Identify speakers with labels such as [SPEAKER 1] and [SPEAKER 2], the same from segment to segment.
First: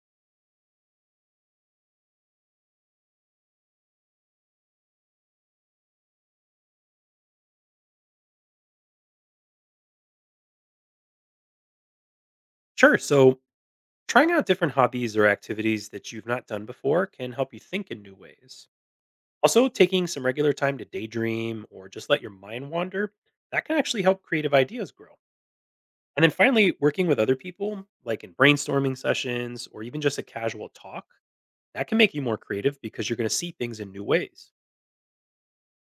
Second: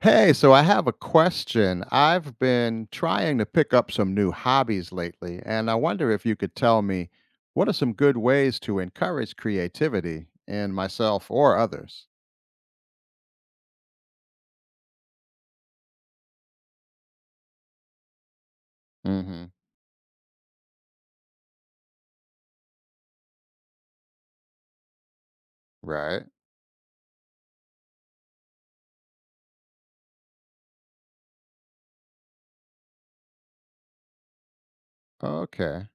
[SPEAKER 1] Hey, so I have a question. I've been trying to pick up some new hobbies lately, and I wonder if you could tell me what are some good ways to encourage creativity in myself or others?
[SPEAKER 2] Sure. So, trying out different hobbies or activities that you've not done before can help you think in new ways.
[SPEAKER 1] Hmm.
[SPEAKER 2] Also, taking some regular time to daydream or just let your mind wander, that can actually help creative ideas grow. And
[SPEAKER 1] Right.
[SPEAKER 2] then finally, working with other people, like in brainstorming sessions or even just a casual talk, that can make you more creative because you're going to see things in new ways.
[SPEAKER 1] Okay.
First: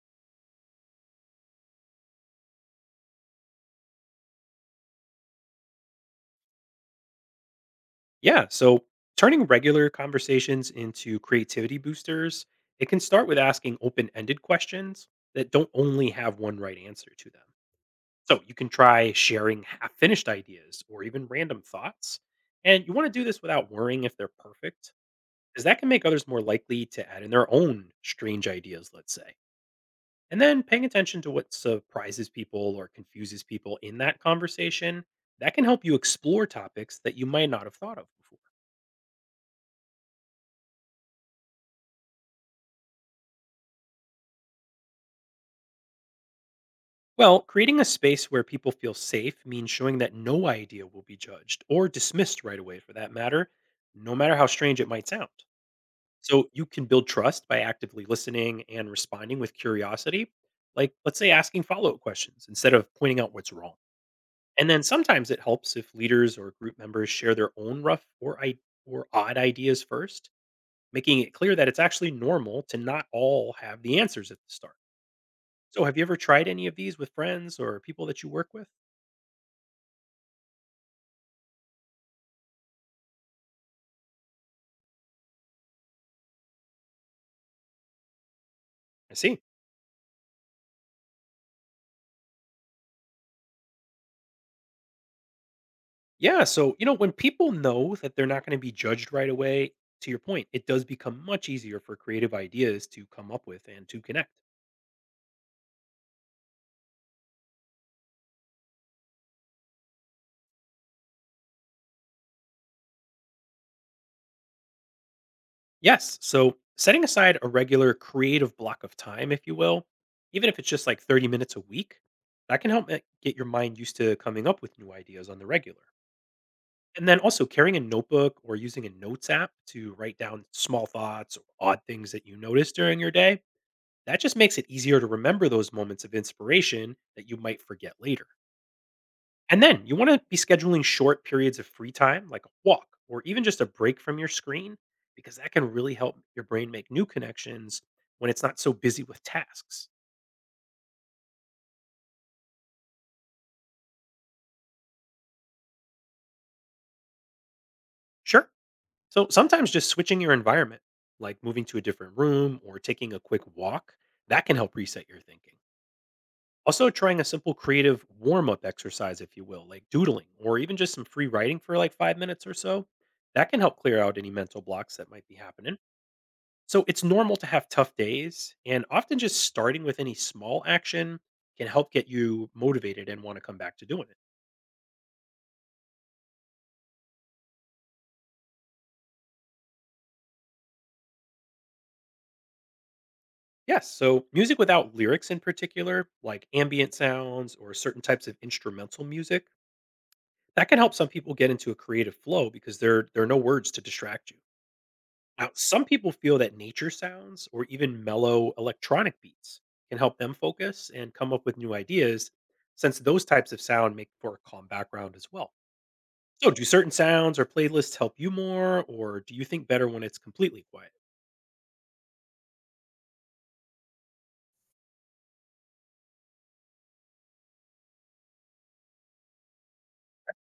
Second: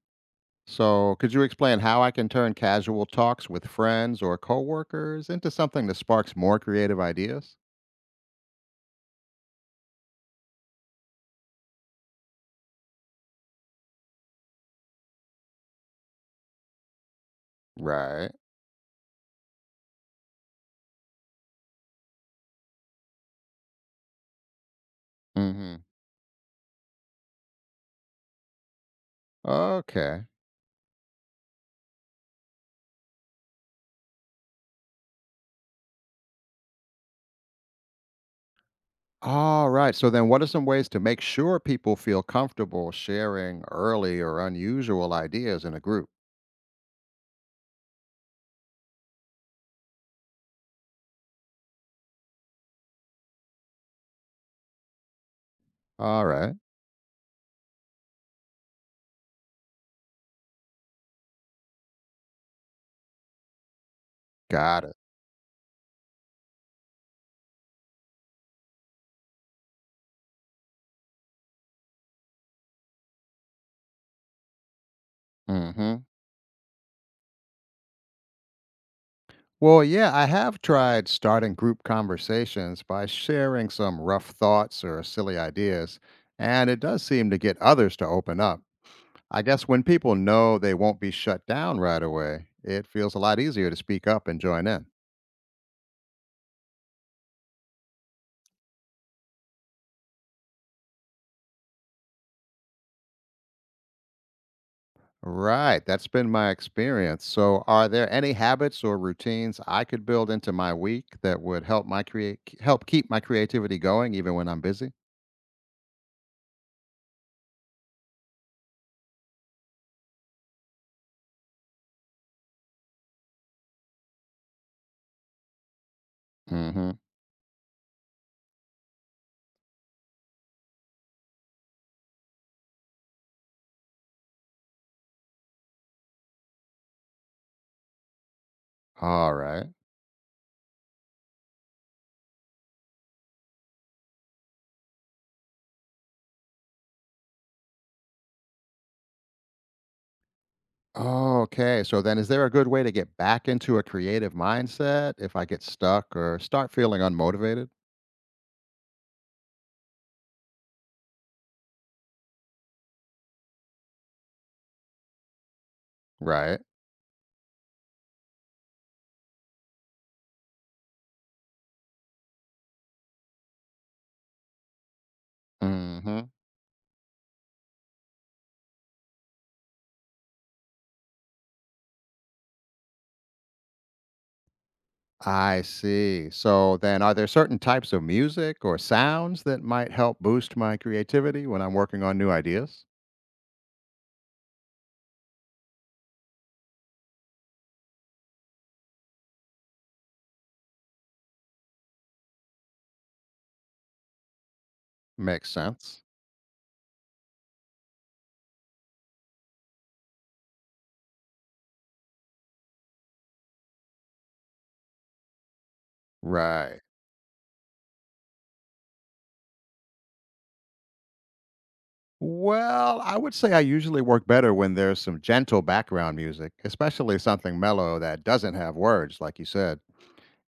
[SPEAKER 1] So, could you explain how I can turn casual talks with friends or coworkers into something that sparks more creative ideas?
[SPEAKER 2] Yeah. So, turning regular conversations into creativity boosters, it can start with asking open ended questions that don't only have one right answer to them.
[SPEAKER 1] Right.
[SPEAKER 2] So you can try sharing half finished ideas or even random thoughts. And you want to do this without worrying if they're perfect, because that
[SPEAKER 1] Hmm.
[SPEAKER 2] can make others more likely to add in their own strange ideas, let's say.
[SPEAKER 1] Okay.
[SPEAKER 2] And then paying attention to what surprises people or confuses people in that conversation, that can help you explore topics that you might not have thought of before.
[SPEAKER 1] All right. So then what are some ways to make sure people feel comfortable sharing early or unusual ideas in a group?
[SPEAKER 2] Well, creating a space where people feel safe means showing that no idea will be judged or dismissed right away for that matter, no matter how strange it might sound.
[SPEAKER 1] All
[SPEAKER 2] So
[SPEAKER 1] right.
[SPEAKER 2] you can build trust by actively listening and responding with curiosity, like let's say asking follow up questions instead of pointing out what's wrong. And then
[SPEAKER 1] Got it.
[SPEAKER 2] sometimes it helps if leaders or group members share their own rough or or odd ideas first, making it clear that it's actually normal to not all have the answers at the start. So have
[SPEAKER 1] Mhm.
[SPEAKER 2] you ever tried any of these with friends or people that you work with?
[SPEAKER 1] Well, yeah, I have tried starting group conversations by sharing some rough thoughts or silly ideas, and it does seem to get others to open up.
[SPEAKER 2] I see.
[SPEAKER 1] I guess when people know they won't be shut down right away, it feels a lot easier to speak up and join in.
[SPEAKER 2] Yeah, so you know when people know that they're not going to be judged right away, to your point, it does become much easier for creative ideas to come up with and to connect.
[SPEAKER 1] Right. That's been my experience. So, are there any habits or routines I could build into my week that would help keep my creativity going even when I'm busy?
[SPEAKER 2] Yes, so setting aside a regular creative block of time, if you will, even if it's just like 30 minutes a week, that can help get your mind used to coming up with new ideas on the regular.
[SPEAKER 1] Mhm.
[SPEAKER 2] And then also carrying a notebook or using a notes app to write down small thoughts or odd things that you notice during your day, that just makes it easier to remember those moments of inspiration that you might forget later.
[SPEAKER 1] All
[SPEAKER 2] And
[SPEAKER 1] right.
[SPEAKER 2] then you want to be scheduling short periods of free time, like a walk or even just a break from your screen, because that can really help your brain make new connections when it's not so busy with tasks.
[SPEAKER 1] Okay. So then is there a good way to get back into a creative mindset if I get stuck or start feeling unmotivated?
[SPEAKER 2] Sure. So sometimes just switching your environment, like moving to a different room or taking a quick walk, that can help reset your thinking.
[SPEAKER 1] Right.
[SPEAKER 2] Also, trying a simple creative warm up exercise, if you will, like doodling or even just some free writing for like 5 minutes or so, that can help clear out any mental blocks that might be happening.
[SPEAKER 1] Mhm.
[SPEAKER 2] So it's normal to have tough days, and often just starting with any small action can help get you motivated and want to come back to doing it.
[SPEAKER 1] I see. So then are there certain types of music or sounds that might help boost my creativity when I'm working on new ideas?
[SPEAKER 2] Yes, so music without lyrics in particular, like ambient sounds or certain types of instrumental music, that can help some people get into a creative flow because there are no words to distract you. Now,
[SPEAKER 1] Makes
[SPEAKER 2] some
[SPEAKER 1] sense.
[SPEAKER 2] people feel that nature sounds or even mellow electronic beats can help them focus and come up with new ideas since those types of sound make for a calm background as well. So, do
[SPEAKER 1] Right.
[SPEAKER 2] certain sounds or playlists help you more, or do you think better when it's completely quiet?
[SPEAKER 1] Well, I would say I usually work better when there's some gentle background music, especially something mellow that doesn't have words, like you said.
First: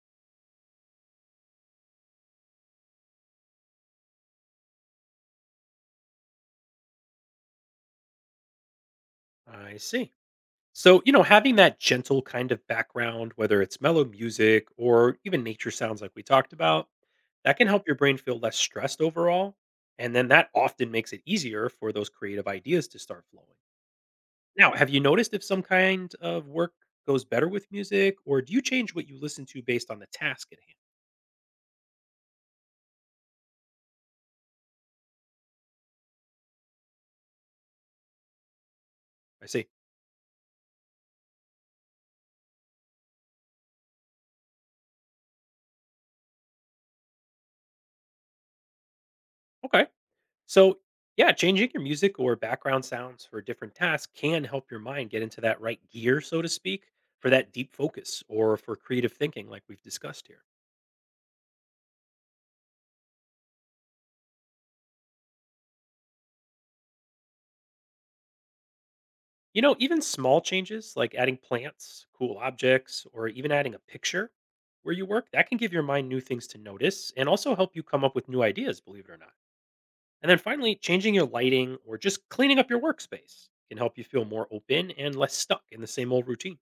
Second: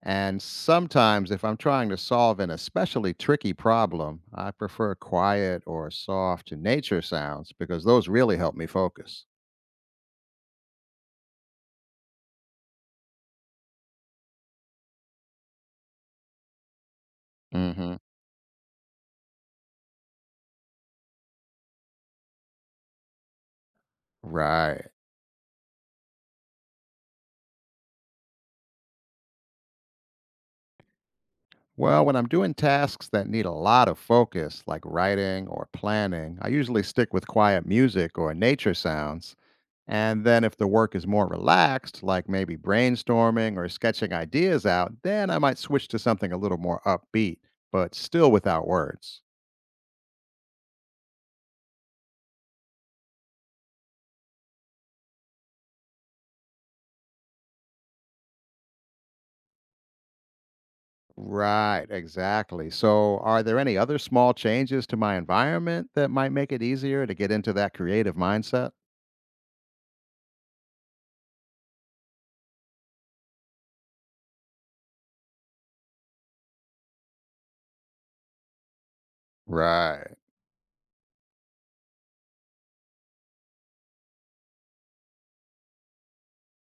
[SPEAKER 1] And sometimes, if I'm trying to solve an especially tricky problem, I prefer quiet or soft nature sounds because those really help me focus.
[SPEAKER 2] I see. So, you know, having that gentle kind of background, whether it's mellow music or even nature sounds like we talked about, that can help your
[SPEAKER 1] Hmm.
[SPEAKER 2] brain feel less stressed overall. And then that often makes it easier for those creative ideas to start flowing. Now,
[SPEAKER 1] Right.
[SPEAKER 2] have you noticed if some kind of work goes better with music, or do you change what you listen to based on the task at hand?
[SPEAKER 1] Well, when I'm doing tasks that need a lot of focus, like writing or planning, I usually stick with quiet music or nature sounds.
[SPEAKER 2] I see.
[SPEAKER 1] And then if the work is more relaxed, like maybe brainstorming or sketching ideas out, then I might switch to something a little more upbeat, but still without words.
[SPEAKER 2] Okay. So, yeah, changing your music or background sounds for different tasks can help your mind get into that right gear, so to speak, for that deep focus or for creative thinking, like we've discussed here.
[SPEAKER 1] Right, exactly. So, are there any other small changes to my environment that might make it easier to get into that creative mindset?
[SPEAKER 2] You know, even small changes like adding plants, cool objects, or even adding a picture where you work, that can give your mind new things to notice and also help you come up with new ideas, believe it or not.
[SPEAKER 1] Right.
[SPEAKER 2] And then finally, changing your lighting or just cleaning up your workspace can help you feel more open and less stuck in the same old routine.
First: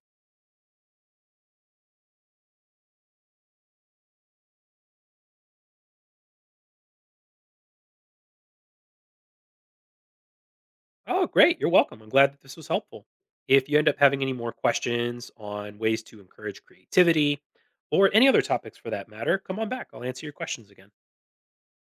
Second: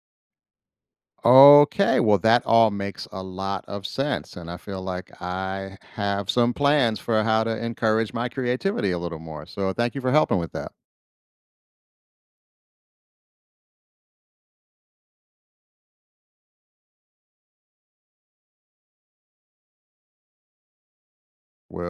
[SPEAKER 1] Okay. Well, that all makes a lot of sense. And I feel like I have some plans for how to encourage my creativity a little more. So, thank you for helping with that.
[SPEAKER 2] Oh, great. You're welcome. I'm glad that this was helpful. If you end up having any more questions on ways to encourage creativity or any other topics for that matter, come on back. I'll answer your questions again.
[SPEAKER 1] Well,